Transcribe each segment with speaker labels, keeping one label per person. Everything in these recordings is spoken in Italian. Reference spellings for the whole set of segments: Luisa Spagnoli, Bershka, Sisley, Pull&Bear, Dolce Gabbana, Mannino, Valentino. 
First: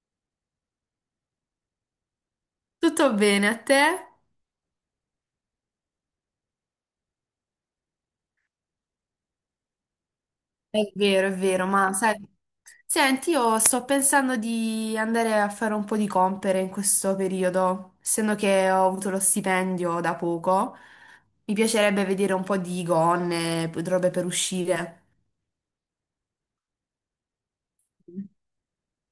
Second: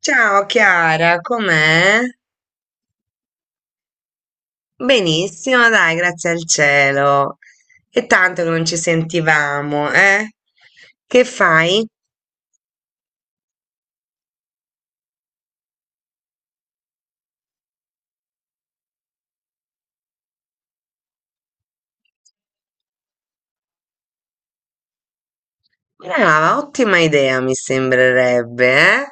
Speaker 1: Ciao Chiara, com'è?
Speaker 2: Tutto bene a te?
Speaker 1: Benissimo, dai, grazie al cielo. È tanto che non ci sentivamo, eh? Che
Speaker 2: È vero,
Speaker 1: fai?
Speaker 2: ma sai, senti, io sto pensando di andare a fare un po' di compere in questo periodo, essendo che ho avuto lo stipendio da poco, mi piacerebbe vedere un po' di gonne, robe per uscire.
Speaker 1: Brava, ottima idea, mi sembrerebbe, eh?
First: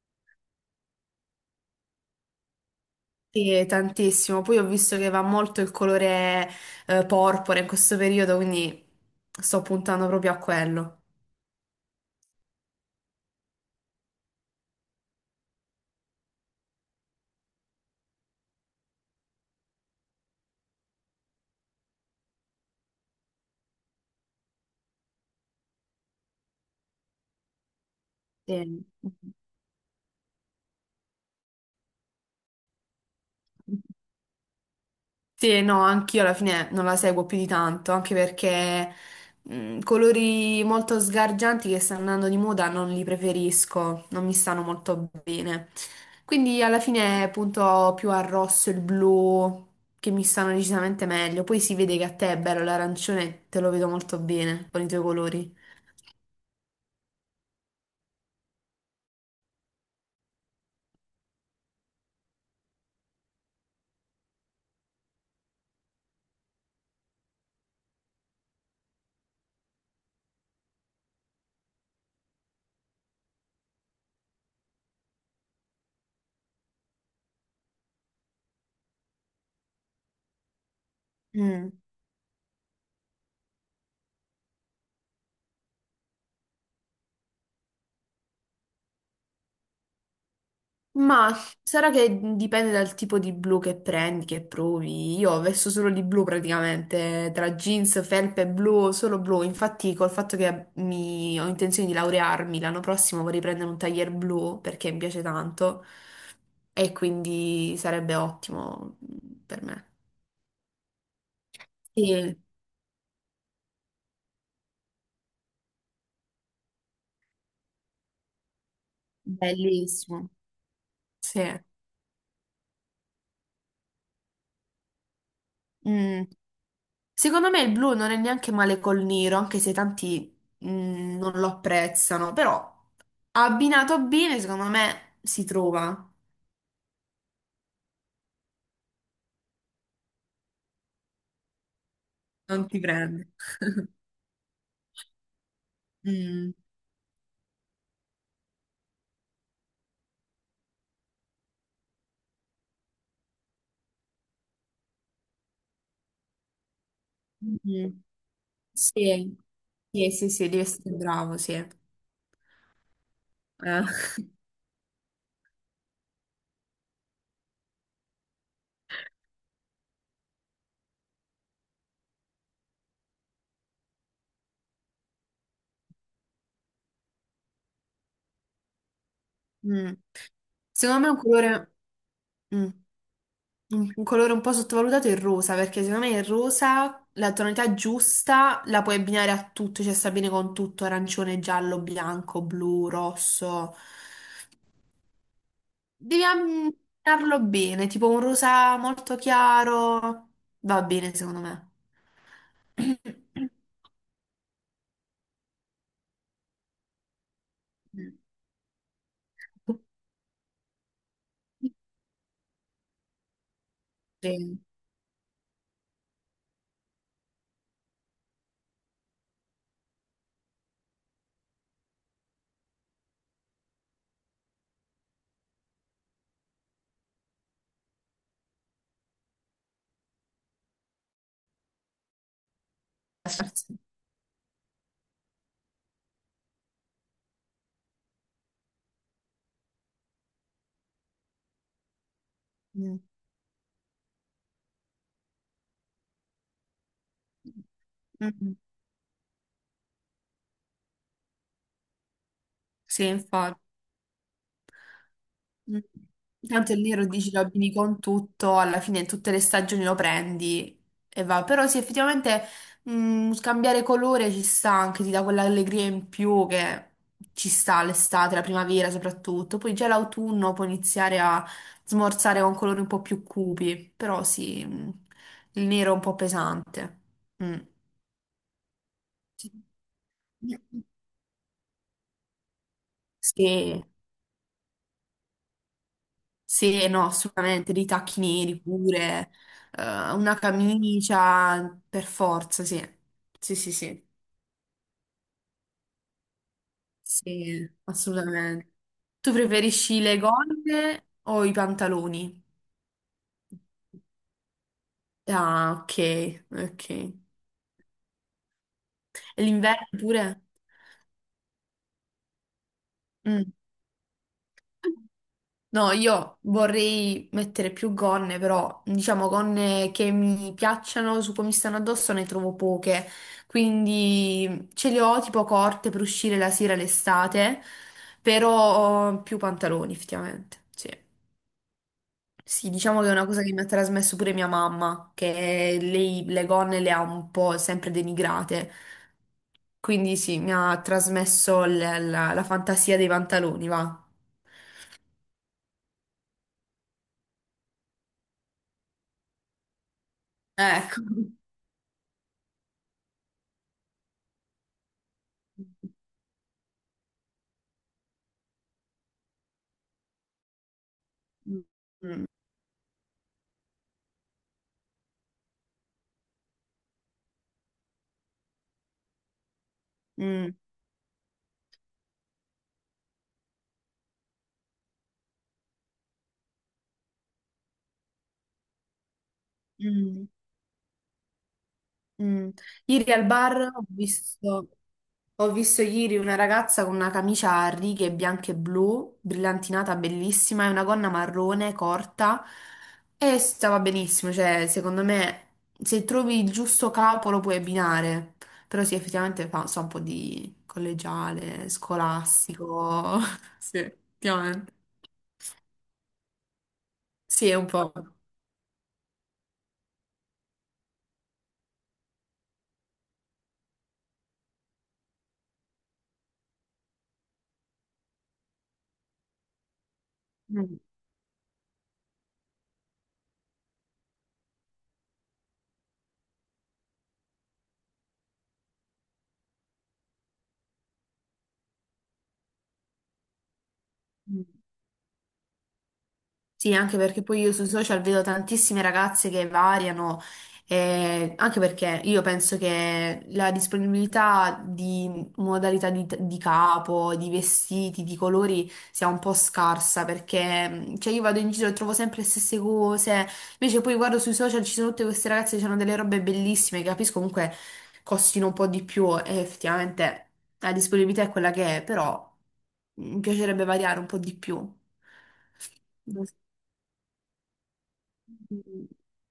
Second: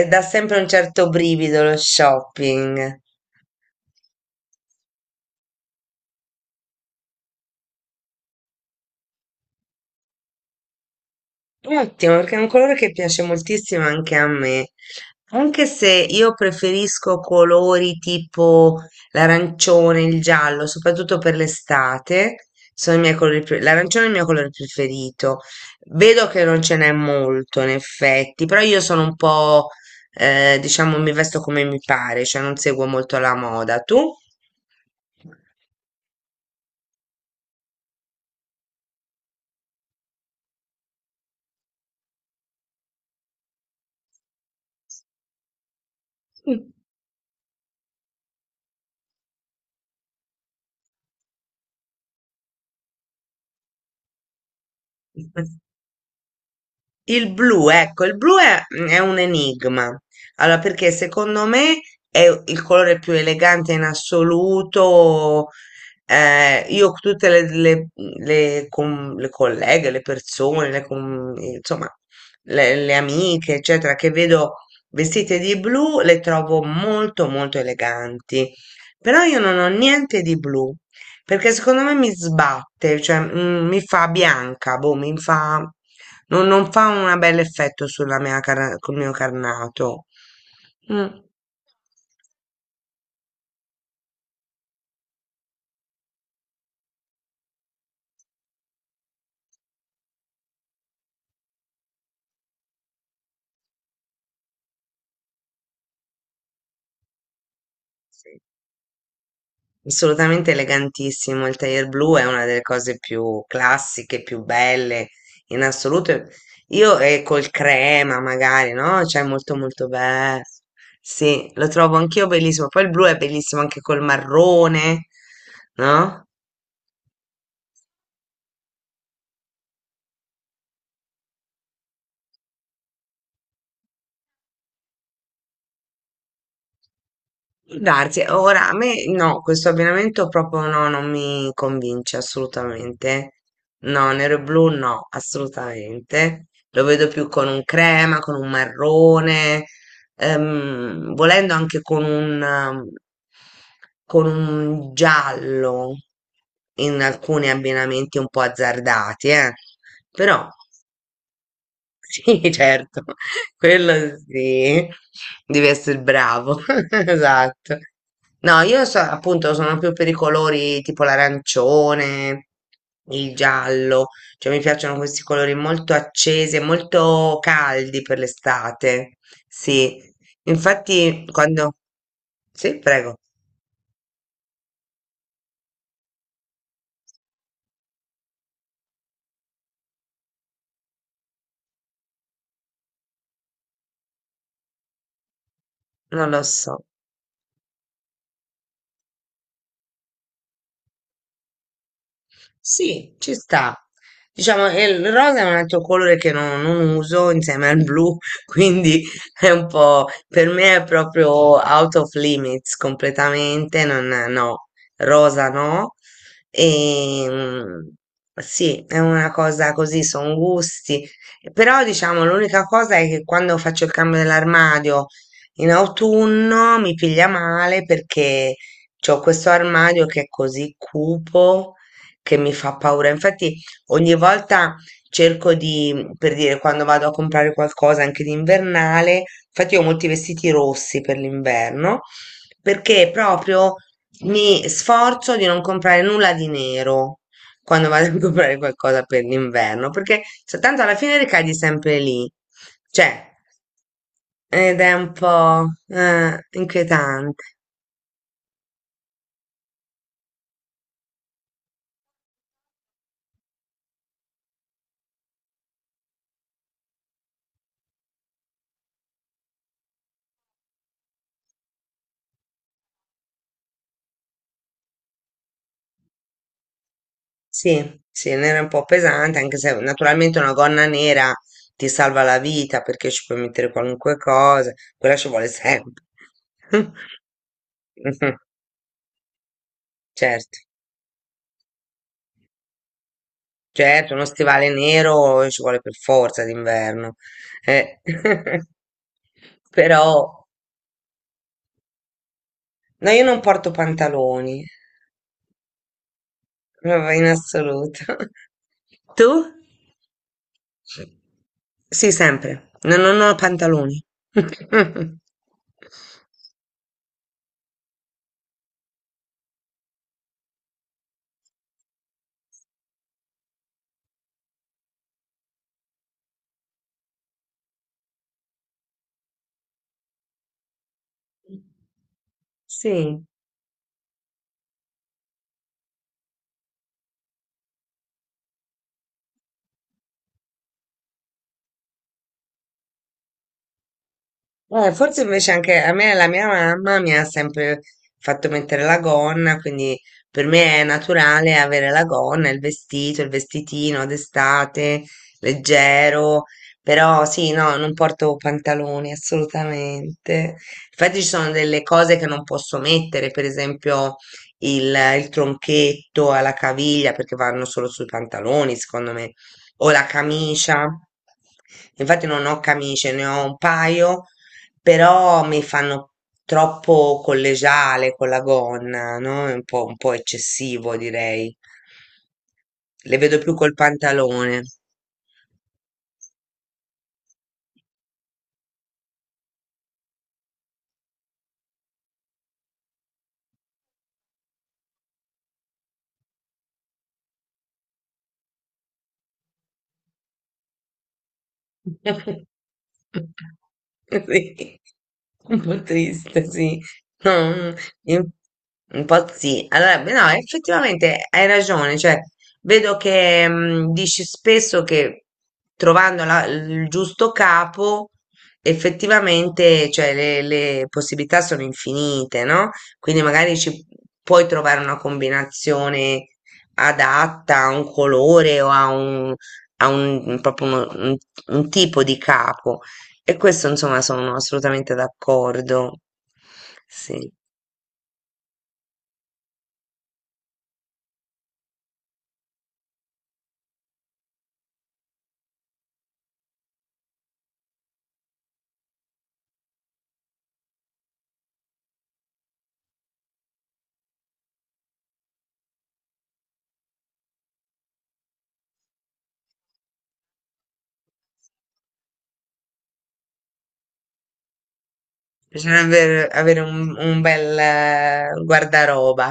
Speaker 1: E dà sempre un certo brivido lo shopping.
Speaker 2: Sì, tantissimo. Poi ho visto che va molto il colore porpora in questo periodo, quindi sto puntando proprio a quello.
Speaker 1: Ottimo, perché è un colore che piace moltissimo anche a me, anche se io preferisco colori tipo l'arancione, il giallo, soprattutto per l'estate, sono i miei L'arancione è il mio colore preferito. Vedo che non ce n'è molto, in effetti, però io
Speaker 2: Sì.
Speaker 1: sono un po', diciamo, mi vesto come mi pare, cioè non seguo molto la moda. Tu?
Speaker 2: Sì, no, anch'io alla fine non la seguo più di tanto, anche perché colori molto sgargianti che stanno andando di moda non li preferisco, non mi stanno molto bene. Quindi alla fine punto più al rosso e il blu che mi stanno decisamente meglio. Poi si vede che a te è bello l'arancione, te lo vedo molto bene con i tuoi colori.
Speaker 1: Il blu, ecco, il blu è, è un enigma. Allora, perché secondo me è il colore più elegante in assoluto. Io tutte le colleghe, le persone, le com- insomma, le amiche, eccetera, che vedo vestite di blu, le trovo molto eleganti. Però io non ho niente di blu. Perché
Speaker 2: Mm.
Speaker 1: secondo me mi sbatte, cioè mi fa bianca, boh, mi fa... non fa un bel effetto sulla col mio carnato. Mm.
Speaker 2: Ma sarà che dipende dal tipo di blu che prendi, che provi. Io ho vesto solo di blu praticamente, tra jeans, felpe, blu, solo blu. Infatti, col fatto che ho intenzione di laurearmi l'anno prossimo, vorrei prendere un taglier blu perché mi piace tanto e quindi sarebbe
Speaker 1: Sì.
Speaker 2: ottimo per me.
Speaker 1: Assolutamente elegantissimo, il tailleur blu è
Speaker 2: Sì,
Speaker 1: una delle cose più classiche, più belle in assoluto. Io e col crema magari, no? Cioè molto molto
Speaker 2: bellissimo.
Speaker 1: bello.
Speaker 2: Sì.
Speaker 1: Sì, lo trovo anch'io bellissimo. Poi il blu è bellissimo anche col marrone,
Speaker 2: Mm.
Speaker 1: no?
Speaker 2: Secondo me il blu non è neanche male col nero, anche se tanti non lo apprezzano, però. Abbinato bene, secondo me si trova,
Speaker 1: Può darsi, ora a me no, questo abbinamento proprio no, non mi convince
Speaker 2: non ti prende.
Speaker 1: assolutamente. No, nero e blu no, assolutamente.
Speaker 2: Mm.
Speaker 1: Lo vedo più con un crema, con un marrone, volendo anche con con un giallo in alcuni
Speaker 2: Mm.
Speaker 1: abbinamenti un po' azzardati,
Speaker 2: Sì.
Speaker 1: eh.
Speaker 2: Sì, sì,
Speaker 1: Però
Speaker 2: sì, devi essere bravo, sì.
Speaker 1: sì, certo, quello sì, devi essere bravo, esatto. No, appunto sono più per i colori tipo l'arancione, il giallo, cioè mi piacciono questi colori molto accesi e molto caldi per l'estate.
Speaker 2: Mm.
Speaker 1: Sì,
Speaker 2: Secondo me un
Speaker 1: infatti
Speaker 2: colore,
Speaker 1: quando...
Speaker 2: mm,
Speaker 1: Sì, prego,
Speaker 2: un colore un po' sottovalutato è il rosa, perché secondo me il rosa, la tonalità giusta, la puoi abbinare a tutto, cioè sta bene con tutto, arancione, giallo, bianco, blu, rosso. Devi
Speaker 1: non lo so.
Speaker 2: ammirarlo bene, tipo un rosa molto chiaro, va bene secondo me.
Speaker 1: Sì, ci sta. Diciamo, e il rosa è un altro colore che non uso insieme al blu, quindi è un po', per me è proprio out of limits completamente, non,
Speaker 2: Sì,
Speaker 1: no, rosa no. E, sì, è una cosa così, sono gusti. Però diciamo, l'unica cosa è che quando faccio il cambio dell'armadio in autunno mi piglia male perché... C'ho questo armadio che è così cupo che mi fa paura. Infatti
Speaker 2: sì.
Speaker 1: ogni volta cerco di, per dire, quando vado a comprare qualcosa anche d'invernale, infatti ho molti vestiti rossi per l'inverno, perché proprio mi sforzo di non comprare nulla di nero quando vado a
Speaker 2: Mm.
Speaker 1: comprare qualcosa per l'inverno, perché cioè, tanto alla fine ricadi sempre lì.
Speaker 2: Sì,
Speaker 1: Cioè,
Speaker 2: infatti.
Speaker 1: ed è un po'
Speaker 2: Mm. Tanto il nero dici lo
Speaker 1: inquietante.
Speaker 2: abbini con tutto, alla fine in tutte le stagioni lo prendi e va. Però sì, effettivamente scambiare colore ci sta anche, ti dà quell'allegria in più che ci sta l'estate, la primavera soprattutto. Poi già l'autunno puoi iniziare a smorzare con colori un po' più cupi, però sì, il nero è un po' pesante. Mm.
Speaker 1: Sì, sì, nera è un po' pesante,
Speaker 2: Sì.
Speaker 1: anche se naturalmente una gonna nera ti salva la vita perché ci puoi mettere
Speaker 2: Sì.
Speaker 1: qualunque cosa, quella ci vuole sempre.
Speaker 2: Sì, no, assolutamente, dei tacchi neri pure, una
Speaker 1: Certo,
Speaker 2: camicia, per forza, sì. Sì, sì, sì,
Speaker 1: certo, uno stivale nero ci vuole per forza d'inverno.
Speaker 2: sì,
Speaker 1: Eh.
Speaker 2: assolutamente. Tu preferisci le
Speaker 1: Però,
Speaker 2: gonne o i pantaloni?
Speaker 1: no, io non porto pantaloni,
Speaker 2: Ah, ok, ok.
Speaker 1: proprio
Speaker 2: E
Speaker 1: in assoluto. Tu?
Speaker 2: l'inverno pure?
Speaker 1: Sì, sempre. Non ho
Speaker 2: Mm.
Speaker 1: pantaloni.
Speaker 2: No, io vorrei mettere più gonne, però diciamo gonne che mi piacciono, su come mi stanno addosso ne trovo poche, quindi ce le ho tipo corte per uscire la sera l'estate, però ho più pantaloni effettivamente. Sì. Sì, diciamo che è
Speaker 1: Sì.
Speaker 2: una cosa che mi ha trasmesso pure mia mamma, che lei le gonne le ha un po' sempre denigrate, quindi sì, mi ha trasmesso la fantasia dei pantaloni, va.
Speaker 1: Forse invece anche a me la mia mamma mi ha sempre fatto mettere la gonna, quindi per me è
Speaker 2: Ecco.
Speaker 1: naturale avere la gonna, il vestito, il vestitino d'estate, leggero, però sì, no, non porto pantaloni assolutamente. Infatti ci sono
Speaker 2: Mm,
Speaker 1: delle cose che
Speaker 2: mm,
Speaker 1: non posso mettere, per esempio il tronchetto alla caviglia perché vanno solo sui pantaloni, secondo me, o la camicia. Infatti non ho camicie, ne ho un paio però mi fanno troppo collegiale con la gonna, no? È un po'
Speaker 2: mm,
Speaker 1: eccessivo, direi.
Speaker 2: mm. Ieri
Speaker 1: Le
Speaker 2: al
Speaker 1: vedo più
Speaker 2: bar
Speaker 1: col pantalone.
Speaker 2: ho visto ieri una ragazza con una camicia a righe bianche e blu, brillantinata, bellissima, e una gonna marrone corta e stava benissimo. Cioè, secondo me, se trovi il giusto capo lo puoi abbinare. Però sì, effettivamente fa so, un po' di collegiale, scolastico. Sì, effettivamente.
Speaker 1: Sì, un po' triste, sì. No,
Speaker 2: Sì, è un po'.
Speaker 1: in- un po' sì. Allora, beh, no, effettivamente hai ragione, cioè, vedo che dici spesso che il giusto capo, effettivamente, cioè,
Speaker 2: Mm,
Speaker 1: le possibilità sono infinite, no? Quindi magari ci puoi trovare una combinazione adatta a un colore o a un ha un proprio uno un tipo di capo e questo insomma sono
Speaker 2: mm.
Speaker 1: assolutamente d'accordo.
Speaker 2: Sì, anche perché
Speaker 1: Sì,
Speaker 2: poi io sui social vedo tantissime ragazze che variano, anche perché io penso che la disponibilità di modalità di capo, di vestiti, di colori sia un po' scarsa, perché cioè, io vado in giro e trovo sempre le stesse cose, invece poi guardo sui social ci sono tutte queste ragazze che hanno delle robe bellissime, che capisco comunque costino un po' di più e effettivamente la disponibilità è quella che è, però mi piacerebbe variare un po' di più.
Speaker 1: bisognerebbe avere un bel guardaroba.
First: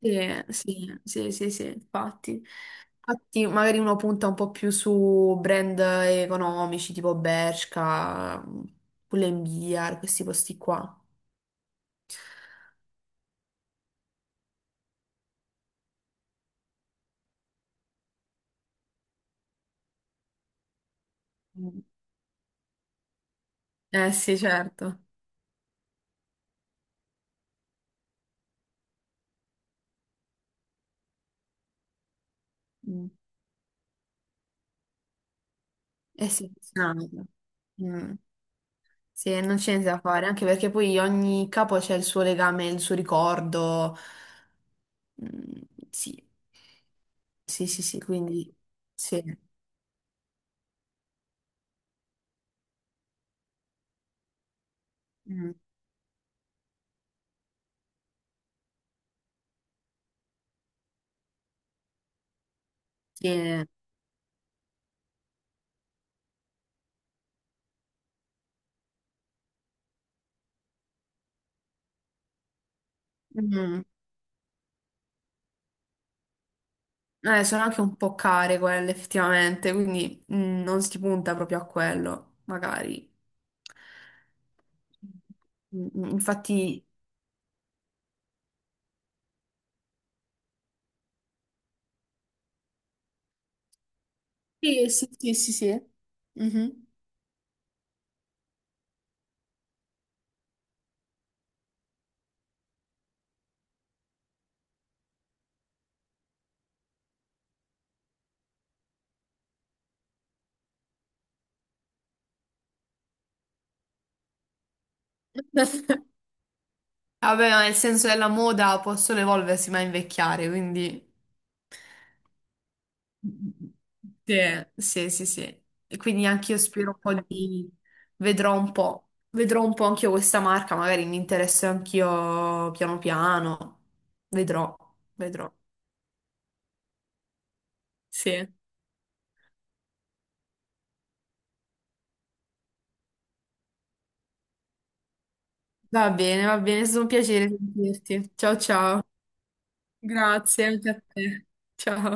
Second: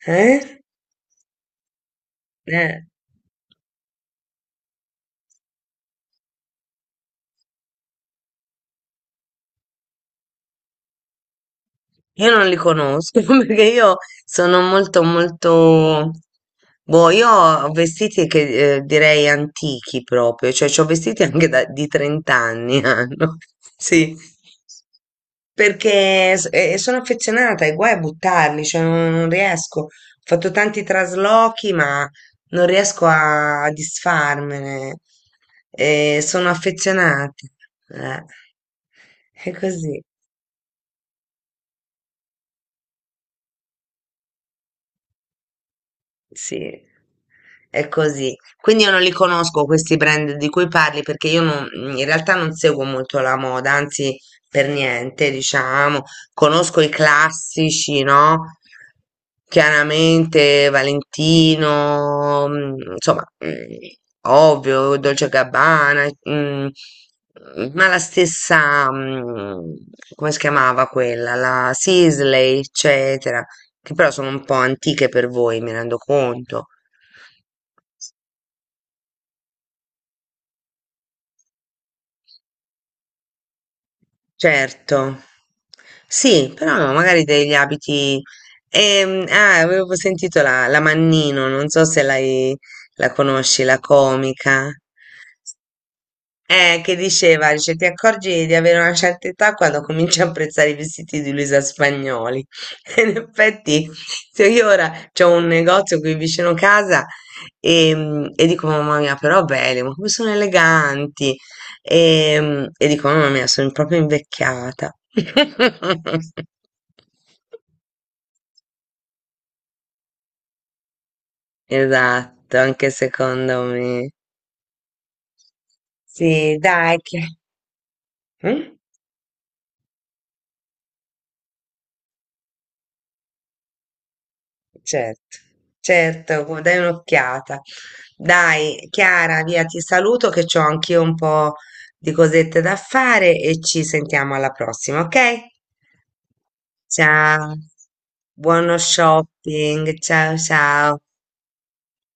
Speaker 2: Sì,
Speaker 1: Eh?
Speaker 2: sì, sì, sì, sì, infatti.
Speaker 1: Eh,
Speaker 2: Infatti, magari uno punta un po' più su brand economici tipo Bershka, Pull&Bear, questi posti qua.
Speaker 1: Io non li conosco perché io sono molto molto boh, io ho vestiti che direi antichi proprio, cioè ho vestiti anche
Speaker 2: Mm.
Speaker 1: di 30 anni hanno.
Speaker 2: Eh
Speaker 1: Sì.
Speaker 2: sì, certo.
Speaker 1: Perché sono affezionata e guai a buttarli, cioè non, non riesco. Ho fatto tanti traslochi, ma non riesco
Speaker 2: Mm.
Speaker 1: a disfarmene.
Speaker 2: Eh
Speaker 1: Sono
Speaker 2: sì, funzionano.
Speaker 1: affezionata.
Speaker 2: Mm.
Speaker 1: Eh,
Speaker 2: Sì,
Speaker 1: è
Speaker 2: non c'è niente da
Speaker 1: così.
Speaker 2: fare, anche perché poi ogni capo c'è il suo legame, il suo ricordo. Mm, sì,
Speaker 1: Sì,
Speaker 2: sì, sì,
Speaker 1: è
Speaker 2: sì,
Speaker 1: così.
Speaker 2: quindi
Speaker 1: Quindi io non li
Speaker 2: sì.
Speaker 1: conosco questi brand di cui parli perché io non- in realtà non seguo molto la moda, anzi per niente,
Speaker 2: Mm.
Speaker 1: diciamo. Conosco i classici, no? Chiaramente Valentino, insomma,
Speaker 2: Sì.
Speaker 1: ovvio, Dolce Gabbana, ma la stessa, come si chiamava quella? La Sisley, eccetera
Speaker 2: Mm.
Speaker 1: che però sono un po' antiche per voi, mi rendo conto.
Speaker 2: Sono anche un po' care quelle effettivamente, quindi non si punta proprio a quello, magari.
Speaker 1: Certo,
Speaker 2: Mm, mm,
Speaker 1: sì, però
Speaker 2: infatti,
Speaker 1: no, magari degli abiti. Ah, avevo sentito la Mannino, non so se l'hai, la conosci, la comica.
Speaker 2: sì, sì, sì, sì, sì. Mhm.
Speaker 1: Che diceva, dice, ti accorgi di avere una certa età quando cominci a apprezzare i vestiti di Luisa Spagnoli. E in effetti, se io ora c'ho un negozio qui vicino casa e dico, mamma mia, però belli, ma come sono eleganti. E dico, mamma mia, sono proprio invecchiata.
Speaker 2: Vabbè, ma nel senso della moda possono evolversi ma invecchiare, quindi...
Speaker 1: Esatto, anche secondo me.
Speaker 2: Sì, sì, sì, sì. E quindi anche
Speaker 1: Sì,
Speaker 2: io spero
Speaker 1: dai,
Speaker 2: un
Speaker 1: che...
Speaker 2: po' di...
Speaker 1: Mm?
Speaker 2: vedrò un po' anche io questa marca, magari mi interesso anch'io piano piano. Vedrò,
Speaker 1: Certo,
Speaker 2: vedrò.
Speaker 1: certo, dai un'occhiata.
Speaker 2: Sì.
Speaker 1: Dai, Chiara, via, ti saluto che ho anch'io un po' di cosette da fare e ci sentiamo alla prossima, ok?
Speaker 2: Va bene, è stato un piacere
Speaker 1: Ciao,
Speaker 2: sentirti. Ciao
Speaker 1: buono
Speaker 2: ciao.
Speaker 1: shopping, ciao
Speaker 2: Grazie anche
Speaker 1: ciao.
Speaker 2: a te. Ciao.